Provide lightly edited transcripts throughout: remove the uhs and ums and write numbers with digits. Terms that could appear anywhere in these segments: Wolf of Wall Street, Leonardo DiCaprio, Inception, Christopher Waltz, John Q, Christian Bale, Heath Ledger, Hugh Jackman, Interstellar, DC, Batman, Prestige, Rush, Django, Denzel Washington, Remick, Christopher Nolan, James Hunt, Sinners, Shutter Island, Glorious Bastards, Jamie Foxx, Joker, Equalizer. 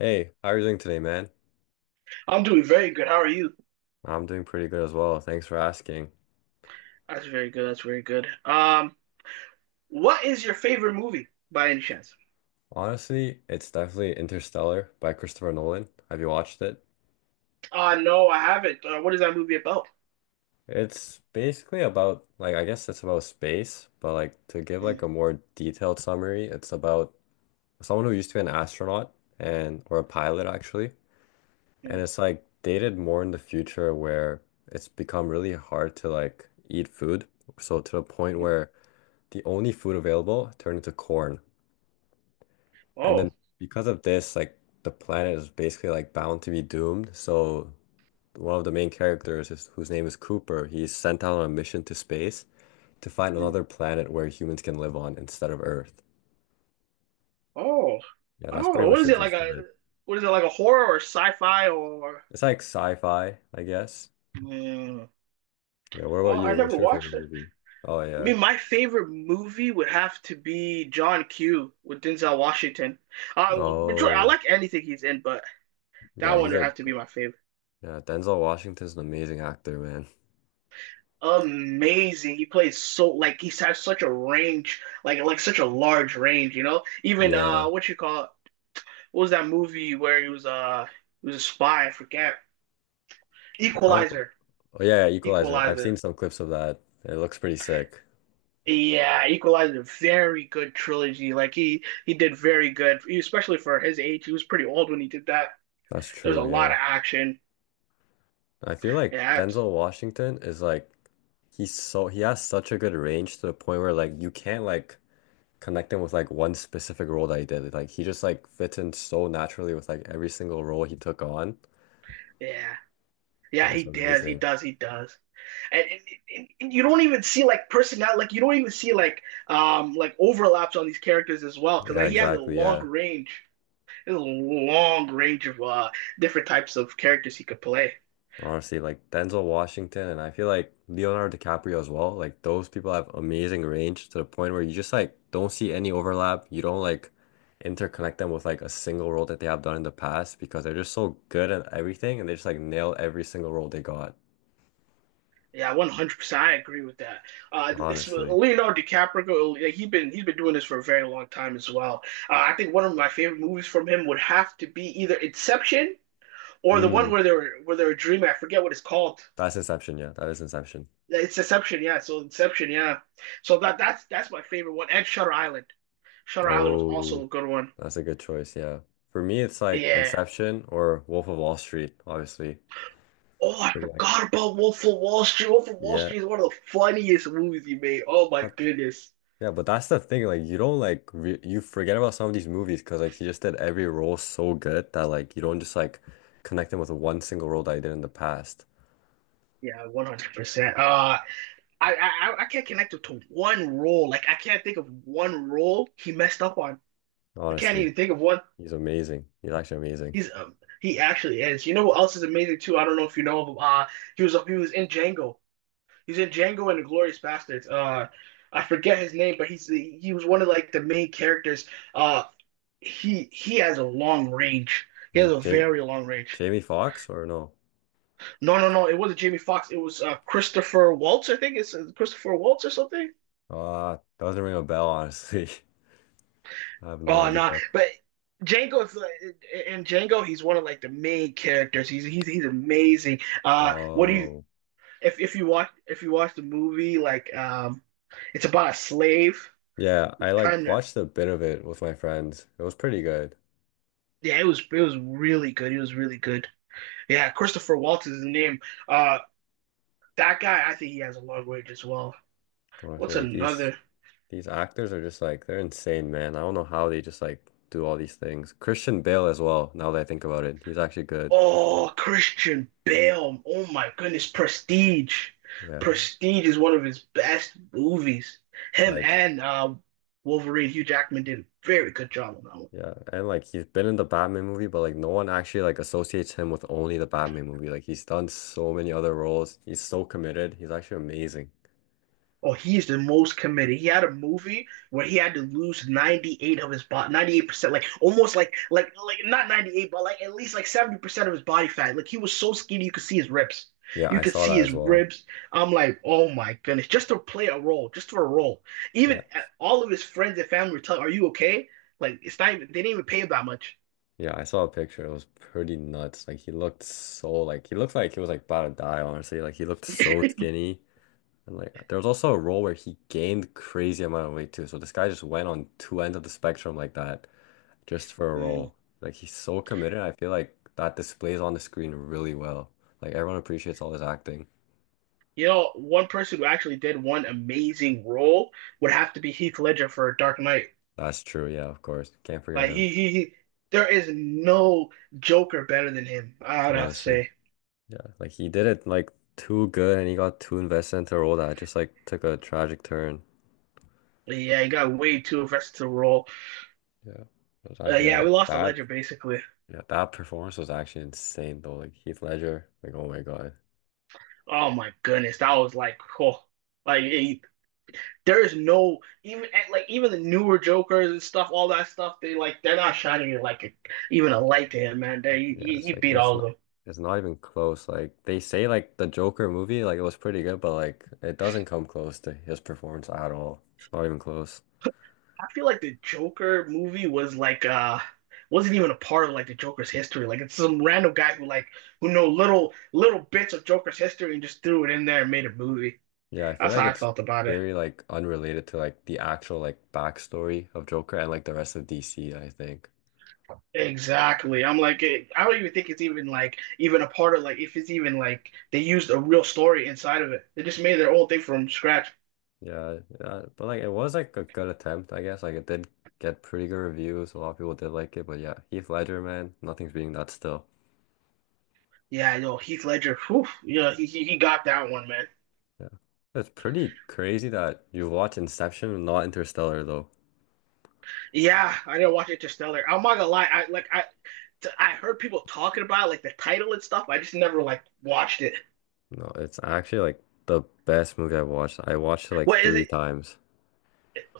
Hey, how are you doing today, man? I'm doing very good. How are you? I'm doing pretty good as well. Thanks for asking. That's very good. That's very good. What is your favorite movie by any chance? Honestly, it's definitely Interstellar by Christopher Nolan. Have you watched it? No, I haven't. What is that movie about? It's basically about, like, I guess it's about space, but like to give like Mm, a more detailed summary, it's about someone who used to be an astronaut and or a pilot actually. And mm, it's like dated more in the future where it's become really hard to like eat food. So to the point mm. where the only food available turned into corn. And Oh, then because of this, like the planet is basically like bound to be doomed. So one of the main characters is, whose name is Cooper, he's sent out on a mission to space to find mm. another planet where humans can live on instead of Earth. Oh, Yeah, I that's don't pretty know. What much is the it like gist a of it. what is it like a horror or sci-fi or? It's like sci-fi, I guess. Mm. Yeah, what about Oh, I you? never What's your favorite watched it. movie? Oh I yeah. mean, my favorite movie would have to be John Q with Denzel Washington. Majority, I Oh, like anything he's in, but that yeah, one he's would a have to be my favorite. yeah, Denzel Washington's an amazing actor, man. Amazing. He plays so like he has such a range, like such a large range, you know? Even Yeah. what you call it? What was that movie where he was a spy, I forget. I don't, Equalizer. Oh yeah, yeah, Equalizer. I've seen Equalizer. some clips of that. It looks pretty sick. Yeah, Equalizer, very good trilogy. Like he did very good, especially for his age. He was pretty old when he did that. That's There's a true, lot yeah. of action. I feel like Yeah, Denzel Washington is like he has such a good range to the point where like you can't like connect him with like one specific role that he did. Like he just like fits in so naturally with like every single role he took on. yeah. Like Yeah, he it's does. He amazing. does. He does. and, and you don't even see like personality, like you don't even see like overlaps on these characters as well, because Yeah, like he has a exactly. long Yeah. range. There's a long range of different types of characters he could play. Honestly, like Denzel Washington and I feel like Leonardo DiCaprio as well. Like those people have amazing range to the point where you just like don't see any overlap. You don't like interconnect them with like a single role that they have done in the past because they're just so good at everything and they just like nail every single role they got. Yeah, 100%, I agree with that. It's Honestly. Leonardo DiCaprio, like he's been doing this for a very long time as well. I think one of my favorite movies from him would have to be either Inception or the one Mm, where they were dreaming. I forget what it's called. that's Inception, yeah. That is Inception. Yeah, it's Inception, yeah. So Inception, yeah. So that's my favorite one. And Shutter Island. Shutter Island was Oh, also a good one. that's a good choice, yeah. For me, it's like Yeah. Inception or Wolf of Wall Street, obviously. Oh, I Pretty like forgot about Wolf of Wall Street. Wolf of Wall Yeah. Street is one of the funniest movies he made. Oh my Not goodness. Yeah, but that's the thing. Like, you don't like re you forget about some of these movies because like he just did every role so good that like you don't just like connect him with one single role that he did in the past. Yeah, 100%. I can't connect it to one role. Like I can't think of one role he messed up on. I can't Honestly, even think of one. he's amazing. He's actually amazing. He's um, he actually is. You know what else is amazing too? I don't know if you know of him. He was in Django. He's in Django and the Glorious Bastards. I forget his name, but he was one of like the main characters. Uh, he has a long range. He Is has it a Jamie very long range. Jamie Foxx or no? No, no, no. It wasn't Jamie Foxx. It was Christopher Waltz. I think it's Christopher Waltz or something. Doesn't ring a bell, honestly. I have no Oh no, nah, idea. but Django is like- in Django, he's one of like the main characters. He's amazing. What do you Oh, If you watch the movie, like it's about a slave yeah. I who's like trying to. watched a bit of it with my friends. It was pretty good. Yeah, it was really good. It was really good. Yeah, Christopher Waltz is his name. Uh, that guy, I think he has a long range as well. Honestly, What's like these. another? These actors are just like they're insane, man. I don't know how they just like do all these things. Christian Bale as well, now that I think about it. He's actually good. Oh, Christian Bale. Oh my goodness, Prestige. Yeah. Prestige is one of his best movies. Him Like and Wolverine, Hugh Jackman did a very good job on that one. yeah, and like he's been in the Batman movie, but like no one actually like associates him with only the Batman movie. Like he's done so many other roles. He's so committed. He's actually amazing. Oh, he's the most committed. He had a movie where he had to lose 98 of his body, 98%, like almost like not 98, but like at least like 70% of his body fat. Like he was so skinny you could see his ribs. Yeah, You I could saw see that his as well. ribs. I'm like, oh my goodness, just to play a role, just for a role. Even Yeah. All of his friends and family were telling, "Are you okay?" Like it's not even they didn't even pay him that much. Yeah, I saw a picture. It was pretty nuts. Like he looked so like he looked like he was like about to die, honestly. Like he looked so skinny. And like there was also a role where he gained crazy amount of weight too. So this guy just went on two ends of the spectrum like that just for a Mm. role. Like he's so committed. I feel like that displays on the screen really well. Like everyone appreciates all his acting. You know, one person who actually did one amazing role would have to be Heath Ledger for Dark Knight. That's true. Yeah, of course. Can't forget Like him. he there is no Joker better than him, I would have to say. Honestly. Like, Yeah. Like he did it like too good and he got too invested into a role that just like took a tragic turn. yeah, he got way too versatile role. Yeah. It was Uh, actually yeah, yeah, we like lost the that. Ledger basically. Yeah, that performance was actually insane though. Like Heath Ledger. Like oh my God. Oh my goodness, that was like, oh, like he, there is no even like even the newer Jokers and stuff, all that stuff. They're not shining like a, even a light to him, man. They, Yeah, he, it's he like beat it's all of not them. it's not even close. Like they say like the Joker movie, like it was pretty good, but like it doesn't come close to his performance at all. It's not even close. I feel like the Joker movie wasn't even a part of like the Joker's history. Like it's some random guy who know little bits of Joker's history, and just threw it in there and made a movie. Yeah, I feel That's like how I it's felt about it. very like unrelated to like the actual like backstory of Joker and like the rest of DC, I think. Exactly. I don't even think it's even like even a part of like if it's even like they used a real story inside of it. They just made their own thing from scratch. Yeah, yeah, but like it was like a good attempt, I guess. Like it did get pretty good reviews. A lot of people did like it, but yeah, Heath Ledger, man, nothing's beating that still. Yeah, yo, Heath Ledger. Whew, yeah, he got that one, man. Yeah. It's pretty crazy that you watch Inception and not Interstellar though. Yeah, I didn't watch Interstellar. I'm not gonna lie. I like I t- I heard people talking about it, like the title and stuff. I just never like watched it. No, it's actually like the best movie I've watched. I watched it like What is three it? times.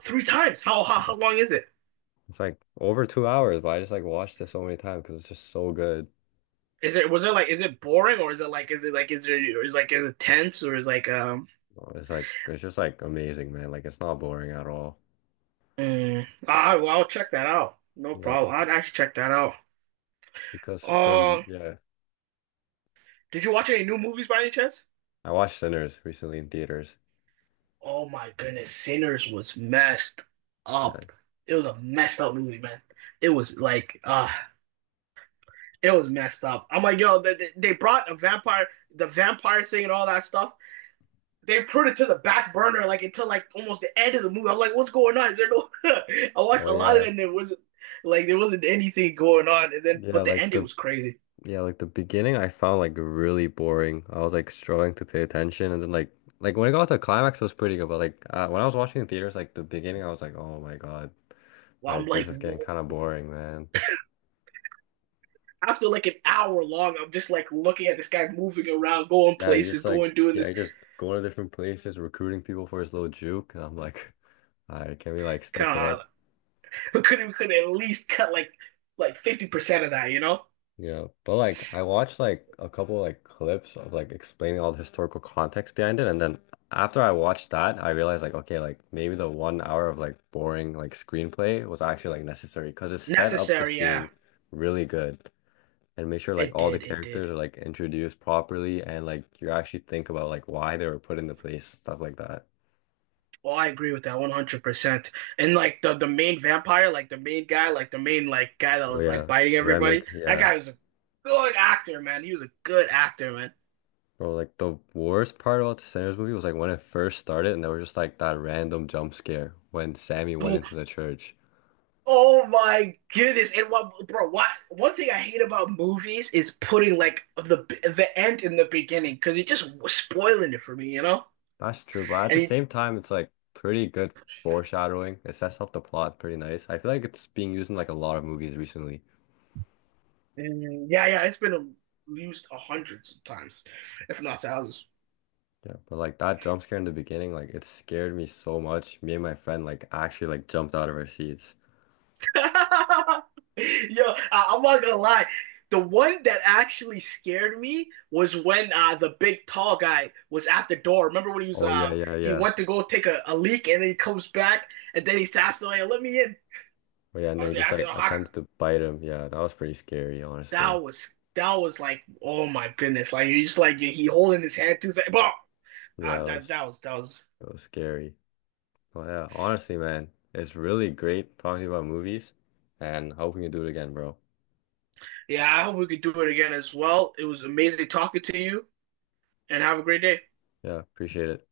Three times? Yeah. How long is it? It's like over 2 hours, but I just like watched it so many times because it's just so good. Is it was it like Is it boring, or is it tense. Or is like um It's like it's just like amazing, man. Like it's not boring at all. mm, I well, I'll check that out. No Yeah, problem. I'd actually check that out. because Um, yeah, did you watch any new movies by any chance? I watched Sinners recently in theaters. Oh my goodness, Sinners was messed Yeah. up. It was a messed up movie, man. It was like uh It was messed up. I'm like, yo, they brought a vampire, the vampire thing and all that stuff. They put it to the back burner, like until like almost the end of the movie. I'm like, what's going on? Is there no? I watched Oh a lot of it, yeah. and there wasn't anything going on. And then, Yeah, but the like ending the was crazy. Yeah, like the beginning I found like really boring. I was like struggling to pay attention and then like when it got to the climax it was pretty good, but like when I was watching in theaters like the beginning I was like, "Oh my God. Well, I'm Like this like, is getting kind of whoa. boring, man." After like an hour long, I'm just like looking at this guy moving around, going Yeah, you places, just like going doing yeah, this. you just going to different places recruiting people for his little juke and I'm like, "All right, can we like step it God, up?" we couldn't we could at least cut like 50% of that, you know? Yeah, but like I watched like a couple like clips of like explaining all the historical context behind it, and then after I watched that, I realized like okay, like maybe the 1 hour of like boring like screenplay was actually like necessary because it set up the Necessary, yeah. scene really good and make sure like It all the did, it did. characters are like introduced properly and like you actually think about like why they were put into place, stuff like that. Well, I agree with that 100%. And like the main vampire, like the main guy, like the main like guy that Oh was like yeah, biting everybody. Remick, That yeah. guy was a good actor, man. He was a good actor, man. Bro, like the worst part about the Sinners movie was like when it first started and there was just like that random jump scare when Sammy went Oh, into the church. oh my goodness. And what, bro, what one thing I hate about movies is putting like the end in the beginning, because it just was spoiling it for me, you know? That's true, but at And, the it- same time it's like pretty good foreshadowing. It sets up the plot pretty nice. I feel like it's being used in like a lot of movies recently. and yeah, yeah, it's been used a hundreds of times, if not thousands. Yeah. But like that jump scare in the beginning, like it scared me so much. Me and my friend like actually like jumped out of our seats. Yo, I'm not gonna lie. The one that actually scared me was when the big tall guy was at the door. Remember when Oh yeah, yeah, he yeah. went to go take a leak, and then he comes back and then he's asking like, "Let me in." Oh yeah, and Oh, then he they just asked like him, "How-" attempts to bite him. Yeah, that was pretty scary, honestly. That was that was like, oh my goodness! Like you just like he holding his hand too. It's like, "Bah!" Yeah, it that was that was it was scary. Oh yeah, honestly, man, it's really great talking about movies and hoping you do it again, bro. yeah. I hope we could do it again as well. It was amazing talking to you, and have a great day. Yeah, appreciate it.